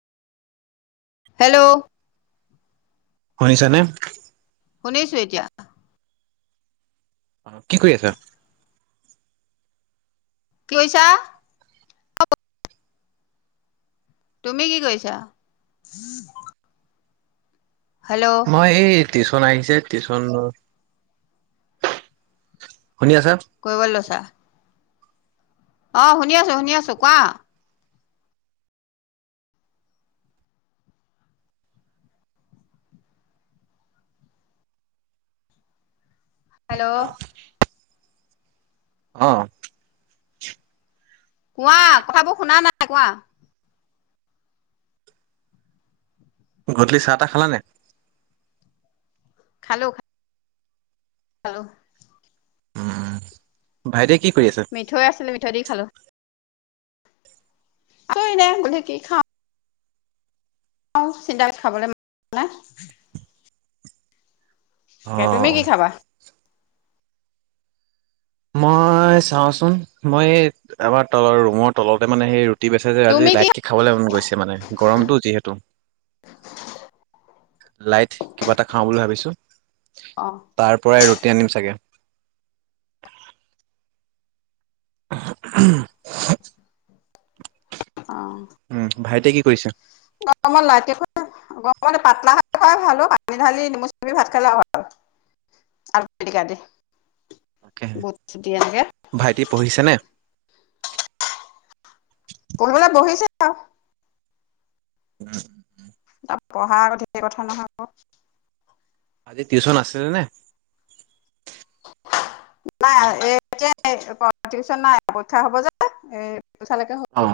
Hello. শুনিছানে? শুনিছো এতিয়া। কি কৰি আছা? কি কৈছা? তুমি কি কৰিছা? হেল্ল'। অ', এই টিউচন আহিছে, টিউচন, শুনি আছা? কৰিবলৈ লৈছা। অ', শুনি আছো, শুনি আছো, কোৱা। হেল্ল'। অ'। কোৱা, কথাবোৰ শুনা নাই কোৱা। গধূলি চাহ তাহ খালানে? খালো। খালো। উম, ভাইটিৱে কি কৰি আছে? মিঠৈ আছিলে, মিঠৈ দি খাঁলো। আছো, এনে [unintelligible] কি খাওঁ। অ', চিন্তাক খাবলৈ মন নাই। তুমি অ', কি খাবা? মই চাওঁচোন, মই এই আমাৰ তলৰ ৰুমৰ তলতে মানে সেই [unintelligible] বেছে যে, আজি তুমি কি লাইটকে খাবলৈ মন গৈছে মানে, গৰমটো যিহেতু। লাইট, কিবা এটা খাওঁ বুলি ভাবিছো, অ তাৰ পৰাই ৰুটি আনিম চাগে। [unintelligible] [unintelligible] উম, ভাইটিয়ে কি কৰিছে? গৰমত লাইটকে খোৱা [unintelligible] গৰমত পাতলা ভাত খুৱাই ভাল ঔ, পানী ঢালি নেমু চেপি ভাত খালে আৰু ভাল। আলু পিটিকা দি, তাকেহে, বুট [unintelligible] এনেকে। ভাইটি পঢ়িছেনে? পঢ়িবলে বহিছে আৰু। [unintelligible] তাৰ পঢ়াৰো আগত ধেৰ কথা নহয় আকৌ। আজি টিউশ্যন আছিলে নে? নাই এ এতিয়া টিউচন নাই, পৰীক্ষা হ'ব যে এ [unintelligible] অ',